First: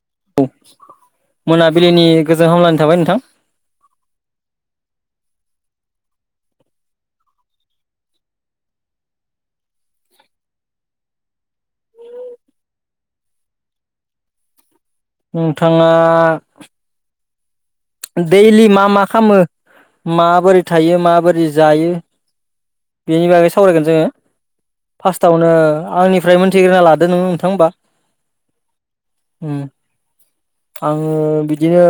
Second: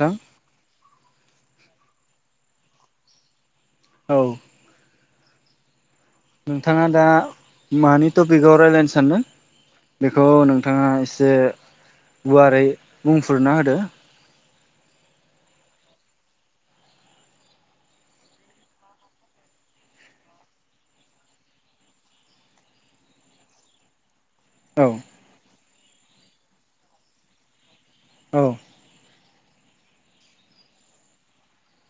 नोंथां औ मोनाबिलिनि गोजोन हामलानि थाबाय नोंथां। औ। नोंथाङा दा मानि टपिकआव रायज्लायनो सान्दों? बेखौ नोंथाङा एसे गुवारै बुंफुरना होदो नोंथाङा दैलि मा मा खालामो माबोरै थायो माबोरै जायो बेनि बागै सावरायगोन जोङो औ फार्स्टआवनो आंनिफ्राय मोनथिग्रोना लादो नोङो नोंथां होनबा औ आङो बिदिनो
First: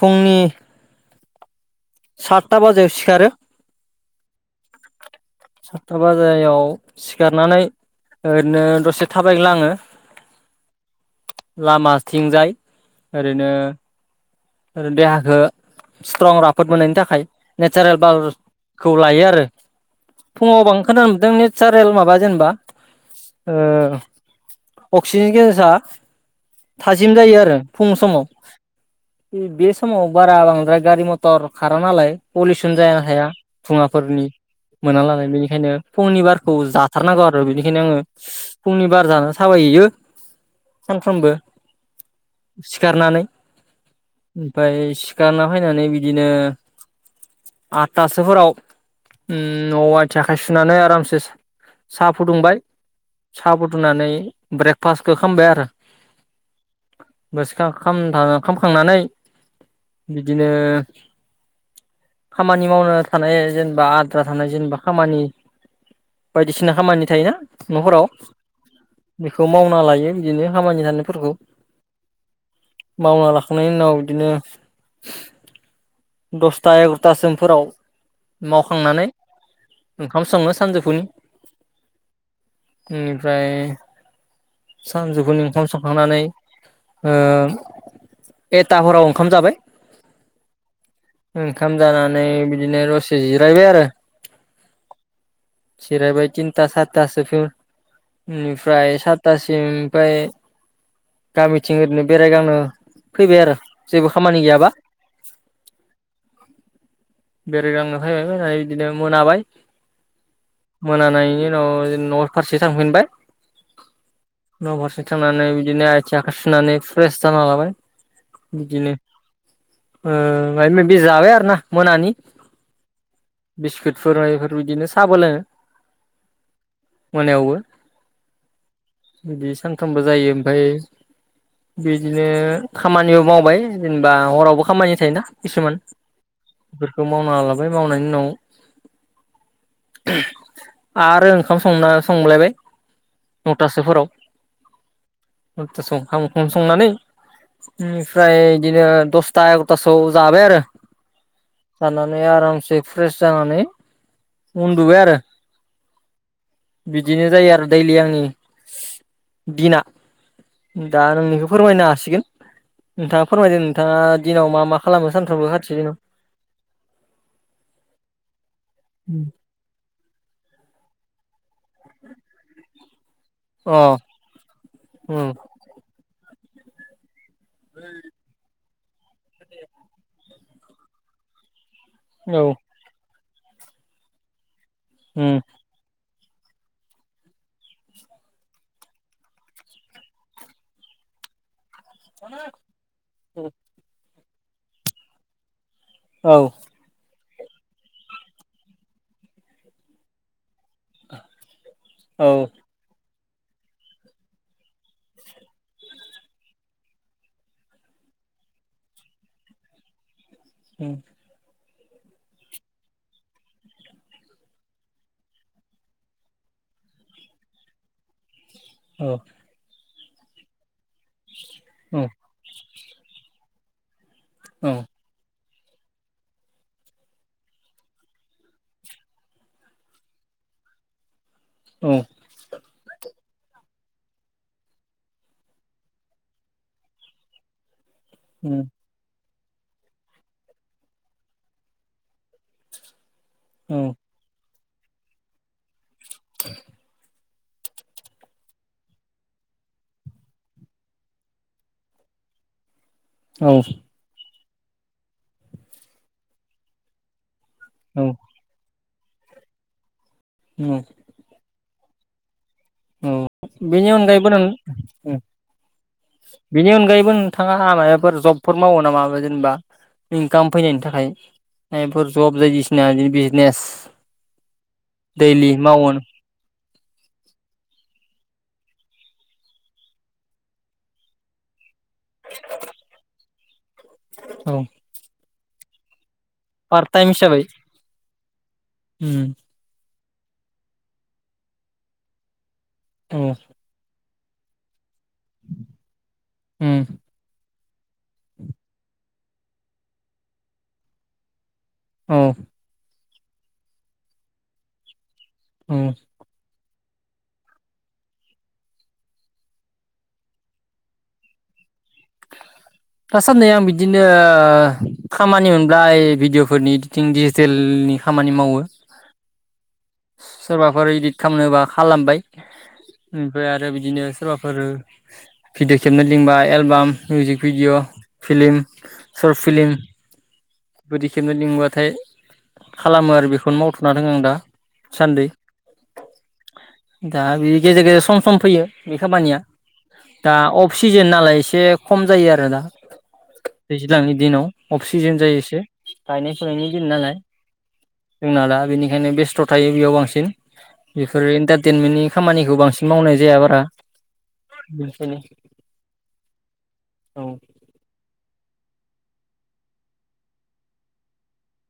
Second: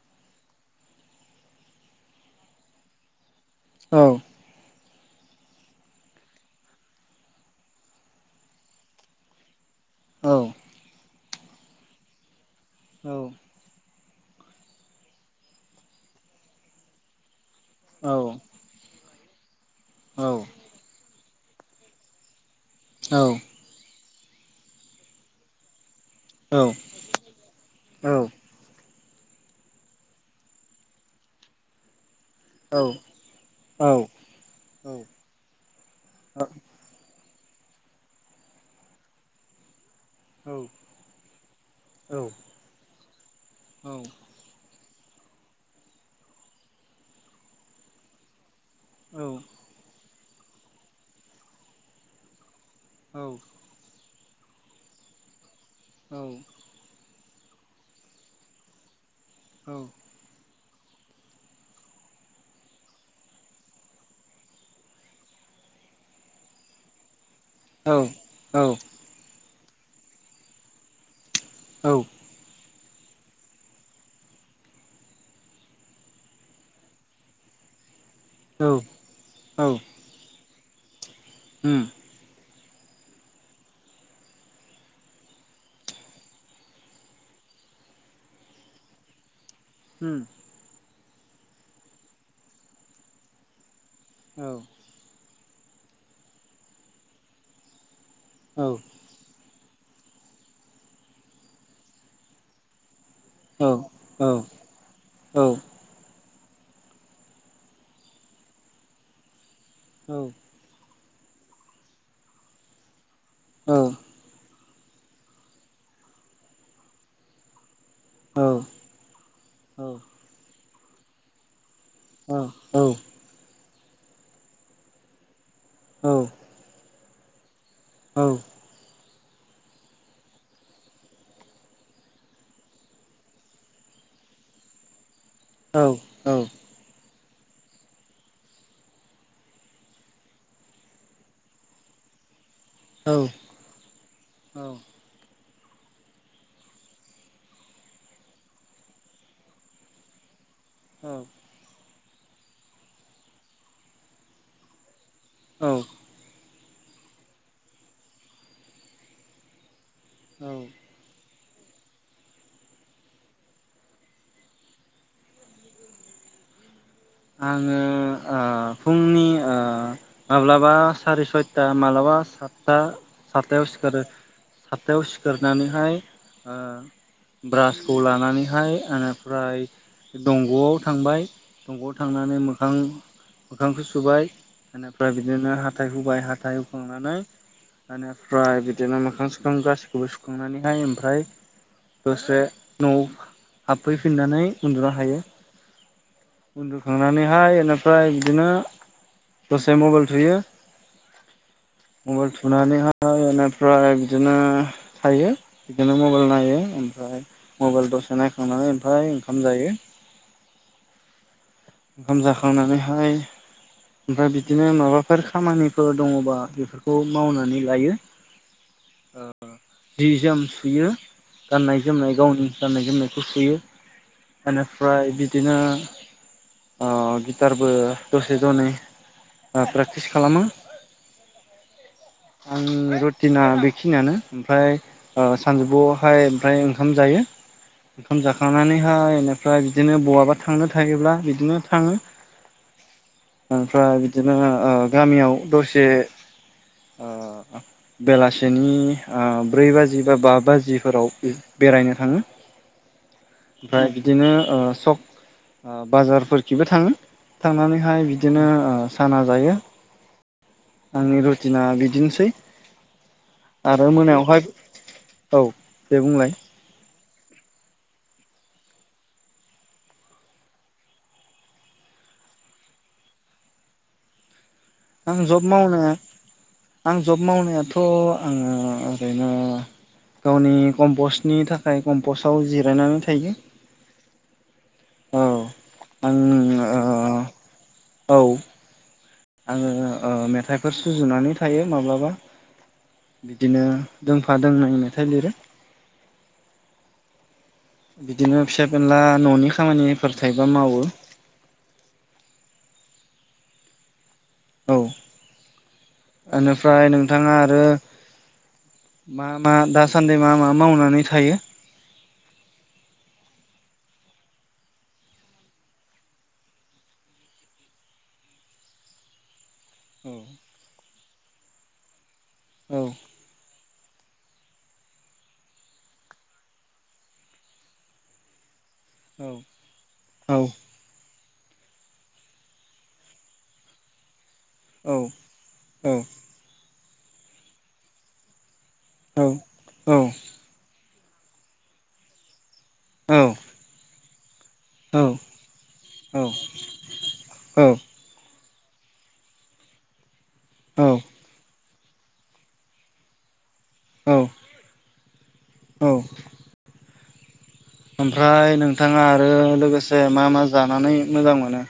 फुंनि सातथा बाजायाव सिखारो औ सातथा बाजायाव सिखारनानै ओरैनो दसे थाबायग्लङो औ लामा थिंजाय औ ओरैनो ओ देहाखौ स्ट्रं राफोद मोननायनि थाखाय नेचारेल औ बारखौ लायो आरो। औ फुङाव बां खोनानो मोनदों नेचारेल माबा जेनेबा औ अक्सिजेन गेस औ थाजिम जायो आरो फुं औ समाव। बे समाव बारा बांद्राय गारि मथर खारा नालाय पलिउसन औ जाया हाया औ धुङाफोर- नि औ मोना लानाय बेनिखायनो फुंनि औ बारखौ जाथारनांगौ आरो बेनिखायनो आङो फुंनि बार जानो थाबायो। सानफ्रोमबो सिखारनानै ओमफ्राय सिखारना फैनानै बिदिनो आठथा सोफोराव उ नवाव आथिं आखाइ सुनानै आरामसे सा फुदुंबाय सा फुदुंनानै ब्रेकफास्टखौ खालामबाय आरो बस ख खाम [inaudible] [unintelligible] थांनानै बिदिनो खामानि मावनो थानाय जेनबा आद्रा थानाय जेनबा खामानि बायदिसिना खामानि थायोना न'फोराव बेखौ मावना लायो बिदिनो खामानि थानायफोरखौ मावना ला- खांनायनि उनाव इदिनो दसथा एगार'थासोमफोराव मावखांनानै औ ओंखाम सङो सानजौफुनि उम बेनिफ्राय सानजौफुनि ओंखाम संखांनानै ओ एताफोराव ओंखाम जाबाय हम ओंखाम जानानै बिदिनो दसे जिरायबाय आरो औ जिरायबाय टिनता सारितासोसिम। औ इनिफ्राय सारितासिमनिफ्राय गामिथिं ओरैनो बेरायगांनो फैबाय आरो औ जेबो औ खामानि गैयाबा औ। बेरायगांनो फायबाय फैबाय इदिनो मोनाबाय, मोनानायनि उनाव जेन न' फारसे थांफिनबाय न'फारसे थांनानै बिदिनो आथिं आखाइ सुनानै फ्रेस जाना लाबाय औ बिदिनो ओ माइबा माइबि जाबाय आरो ना मोनानि अ औ बिस्कुटफोर बा इफोर बिदिनो साबो लोङो औ मोनायावबो औ बिदि सानफ्रोमबो जायो ओमफाय बिदिनो खामानिबो मावबाय जेनबा हरावबो खामानि थायोना किसुमान औ औ। बेफोरखौ मावना लाबाय मावनायनि उनाव आरो ओंखाम संना संलायबाय नौथासोफोराव, औ नौथासोवाव ओंखाम ओंखाम संनानै इनिफ्राय इदिनो दसथा एगार'थासोआव जाबाय आरो जानानै आरामसे फ्रेस जानानै उन्दुबाय आरो। औ बिदिनो जायो आरो दैलि आंनि दिना, औ दा नोंनिखौ फोरमायनो हासिगोन। नोंथाङा फोरमायदो नोंथाङा दिनाव मा मा खालामो सानफ्रामबो [unintelligible] आङो ओ फुंनि ओ माब्लाबा सारि-सयथा माब्लाबा सातथा साटतायाव अ सिखारो साटतायाव उम सिखारनानैहाय ओ ब्रासखौ लानानैहाय इनिफ्राय दंग'आव थांबाय दंग' थांनानै औ मोखां मोखांखौ सुबाय बेनिफ्राय उम बिदिनो हाथाय हुबाय हा- हाथाय हुखांनानै इनिफ्राय बिदिनो मोखां-सोखां गासैखौबो सुखांनानैहाय ओमफ्राय दसे न'आव हाबफैफिननानै उन्दुना थायो। औ उन्दुखांनानैहाय एनिफ्राय बिदिनो दसे मबाइल थुयो औ मबाइल थुनानैहा एनिफ्राय बिदिनो थायो बिदिनो मबाइल नायो ओमफ्राय मबाइल द से नायखांनानै ओमफ्राय ओंखाम जायो। उम ओंखाम जाखांनानैहाय ओमफ्राय बिदिनो माबाफोर खामानिफोर दङबा बेफोरखौ मावनानै लायो औ जि जोम सुयो गाननाय औ जोमनाय गावनि गाननाय जोमनायखौ सुयो औ उम बेनिफ्राय बिदिनो अगिटारबो दसे दनै ओ प्रेक्टिस खालामो। आं रटिना दै खिनियानो ओमफ्राय ओ सानजौफुआवहाय ओमफ्राय ओंखाम जायो। ओंखाम जाखांनानैहाय एनिफ्राय बिदिनो बहाबा थांनो थायोब्ला बिदि दिनो थाङो औ ओमफ्राय बिदिनो गामियाव दसे ओ [inaudible] बेलासिनि ओ ब्रै बाजि बा बा बाजिफोराव बेरायनो थाङो। औ ओमफ्राय बिदिनो ओ सक बाजारफोरखिबो थाङो थांनानैहाय औ बिदिनो साना जायो उम आंनि रुटिना बि दिनोसै औ बेनि अनगायैबो नों औ दे बुंलाय बेनि अनगायैबो नों थाङाहा मायबाफोर जबफोर मावो नामा जेनबा इनकाम फैनायनि थाखाय मायबाफोर जब बायदिसिना बिदि बिजनेस आं जब दैलि मावनो मावोन आं जब मावनायाथ' थ' आङो ओरैनो गावनि कम्पस्टनि थाखाय कम्पस्टआव जिरायनानै थायो औ आंङो हिसाबै ओ औ आङो ओ मेथाइफोर सुजुनानै थायो माब्लाबा औ बिदिनो दोंफा दोंनै मेथाय लिरो उम बिदिनो फिसा फेनला न'नि खामानिफोर थायोबा मावो औ औ औ ओमफ्राय नोंथाङा आरो मा मा दासान्दि मा मा मावनानै थायो? [inaudible] दासान्दै आं बिदिनो ओ खामानि मोनब्ला भिडिअ'फोरनि इदिटिं दिडिजिटेल नि खामानि मावो। सोरबाफोर इदित खालामनोबा खालामबाय औ ओमफ्राय आरो बिदिनो सोरबाफोर भिडिअ खेबनो लिंबा album music video film short film औ बिदि खेबनो लिंबाथाय खालामो आरो बेखौनो मावथ'ना दङो आं दा। औ सान्दै औ दा बे गेजेर गेजेर सम सम फैयो बे औ खामानिया औ दा अफ सिजेन नालाय एसे खम जायो आरो दा औ दैज्लांनि दिनाव औ अफसिजेन जायो गायनाय फुनायनि दिन नालाय औ जोंना दा बेनिखायनो बेस्थ' थायो बेयाव बांसिन औ बेफोरो इन्टारटेनमेन्टनि खामानिखौ बांसिन मावनाय जाया बारा औ खनसेनो औ औ ओमफ्राय नोंथाङा आरो लोगोसे मा मा जानानै मोजां मोनो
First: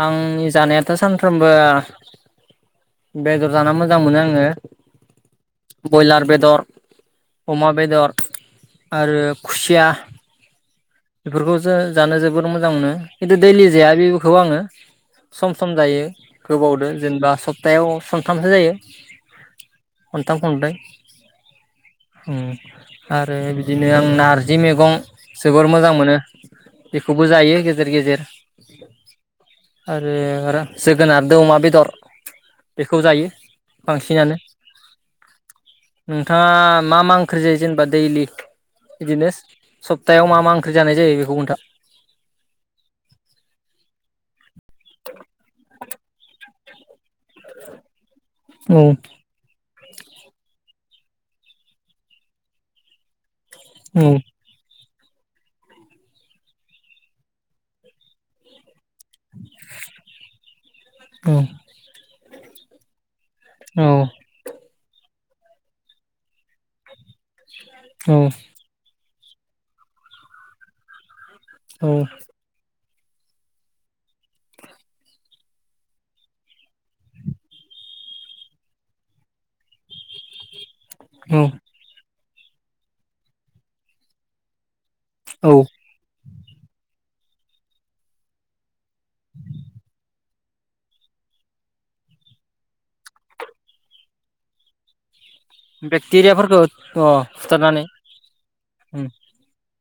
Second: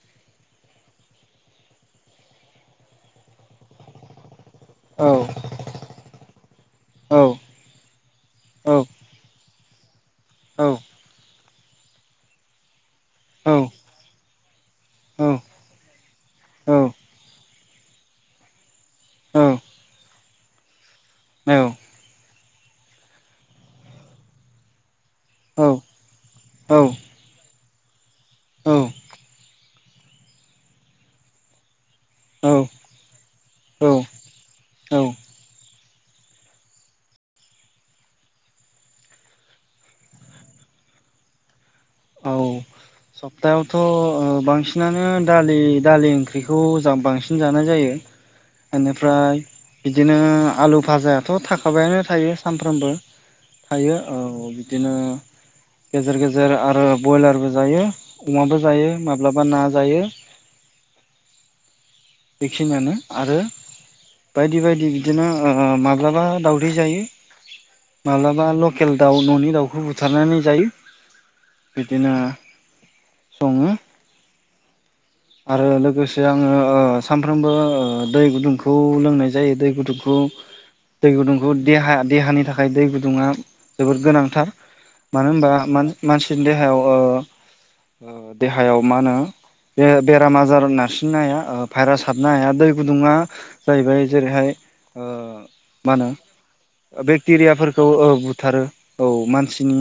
आंनि जानायाथ' सानफ्रोमबो बेदर जाना मोजां मोनो आङो औ ब्रयलार बेदर औ अमा बेदर औ आरो खुसिया औ बेफोरखौसो जानो जोबोर मोजां मोनो खिन्थु औ दैलि जाया बेखौ आङो औ सम सम जायो औ गोबावदो जेनेबा सप्तायाव सानथामसो जायो खन्थाम खनब्रै आरो बिदिनो आं नारजि मैगं जोबोर मोजां मोनो बेखौबो जायो गेजेर गेजेर आरो जोगोनार दो अमा बेदर औ बेखौ जायो बांसिनानो औ नोंथाङा मा मा ओंख्रि जायो जेनेबा दैलि बिदिनो सप्तायाव मा मा ओंख्रि जानाय जायो बेखौ खोनथा औ सप्तायावथ बांसिनानो दालि दालि ओंख्रिखौ बांसिन जानाय जायो औ एनिफ्राय बिदिनो आलु फाजायाथ थाखाबायानो थायो सानफ्रामबो थायो औ बिदिनो गेजेर गेजेर आरो बयलारबो जायो अमाबो जायो माब्लाबा ना जायो औ बेखिनियानो आरो औ बायदि बायदि बिदिनो माब्लाबा दाउदै जायो औ माब्लाबा लकेल दाउ ननि दाउखौ बुथारनानै जायो बिदिनो औ सङो [inaudible] आरो लोगोसे आङो सामफ्रोमबो दै गुदुंखौ लोंनाय जायो दै गुदुंखौ [inaudible] दै औ गुदुंखौ देहा देहानि थाखाय दै गुदुङा जोबोद गोनांथार मानो होनबा मान मानसिनि देहायाव ओ देहायाव ओ देहायाव मा होनो बे बेराम आजार नारसिननो हाया भाइरास हाबनो हाया दै गुदुङा जायैबाय जेरैहाय ओ मा बेक्टेरियाफोरखौ होनो अ फुथारनानै बेक्टेरियाफोरखौ बुथारो उम औ मानसिनि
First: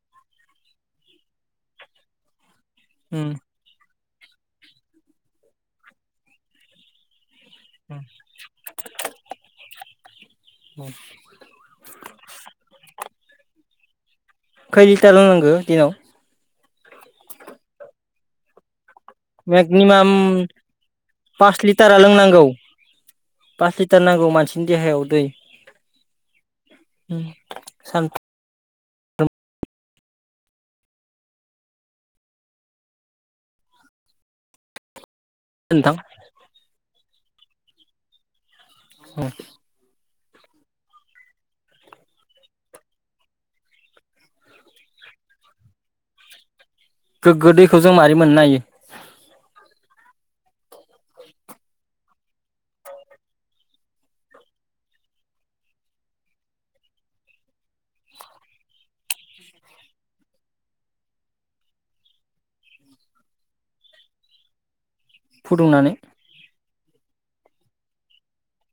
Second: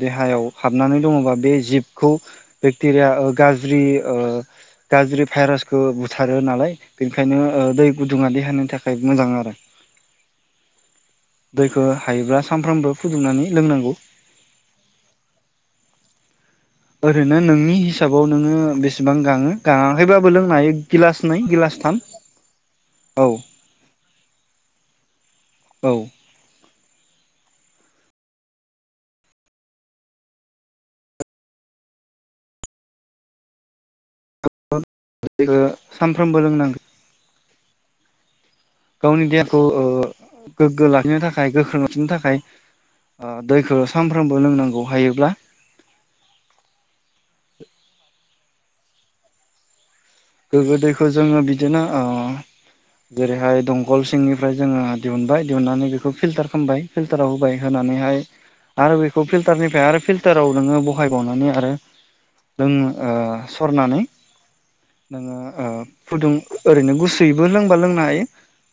देहायाव हाबनानै दङबा बे जिबखौ बेक्टेरिया उम गाज्रि ओ गाज्रि भाइरासखौ बुथारो नालाय बेनि ओंखायनो दै गुदुङा देहानि थाखाय मोजां आरो दैखो हायोब्ला सानफ्रामबो फुदुंनानै लोंनांगौ खै लिटार लोंनांगो दिनाव ओरैनो नोंनि हिसाबाव नोङो बेसे बां गाङो मेक्निमाम गाङाखैबाबो लोंनो हायो गिलास नै पास लिटारा गिलासथाम लोंनांगौ पास लिटार नांगौ मानसिनि देहायाव दै औ ओ सान दैखो नोंथां सानफ्रोमबो लोंनांगोन गावनि औ देहाखौ गोग्गो लाखिनो थाखाय गोख्रों लाखिनो थाखाय दैखो सानफ्रोमबो लोंनांगौ हायोब्ला गोग्गो दैखौ जों मारै मोननो हायो गोगो दैखौ जोङो बिदिनो ओ जेरैहाय दंखल सिंनिफ्राय जोङो दिहुनबाय दिहुननानै बेखौ फिल्टार खामबाय फिल्टाराव होबाय होना नानैहाय आरो बेखौ फिलटारनिफ्राय फिल्टाराव नोङो बहायबावनानै आरो लों ओ सरनानै नोङो फुदुंनानै फुदुं ओरैनो गुसुयैबो लोंबा लोंनो हायो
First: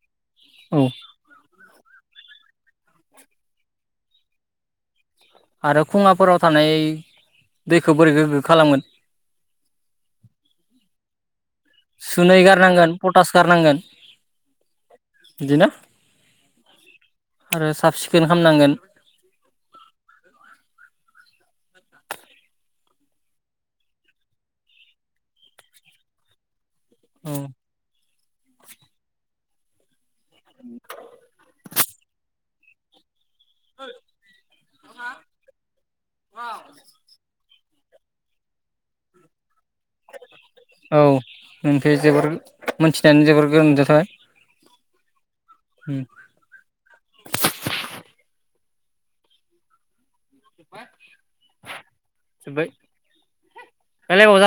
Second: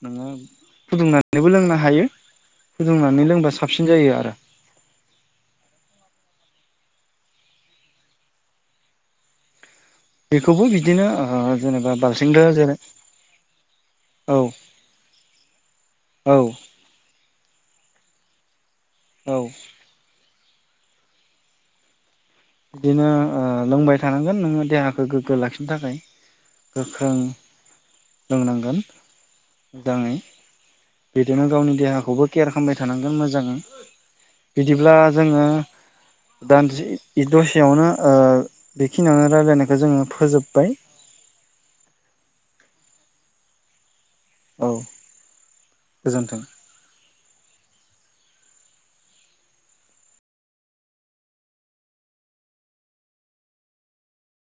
नोङो औ फुदुंनानैबो [inaudible] हायो फुदुंनानै लोंबा साबसिन जायो आरो आरो खुङाफोराव थानाय दैखौ बोरै गोगो खालागोन। बेखौबो बिदिनो ओ जेनेबा सुनै बाल्थिंदो जेरै गारनांगोन पटास गारनांगोन। औ बिदिना औ आरो साफ सिखोन खामनांगोन। औ। बिदिनो लोंबाय थानांगोन नोङो देहाखौ गोग्गो लाखिनो थाखाय। गोख्रों औ लोंनांगोन मोजाङै बिदिनो गावनि देहाखौबो केयार खामबाय थानांगोन मोजां जाङै बिदिब्ला जोङो दान्दिसे दसेयावनो ओ बेखिनियावनो रायलायनाय औ नोंनिफ्राय जोबोर मोनथिनानै जोबोर गोजोन थाबाय। औ गोजोन्थों। [unintelligible]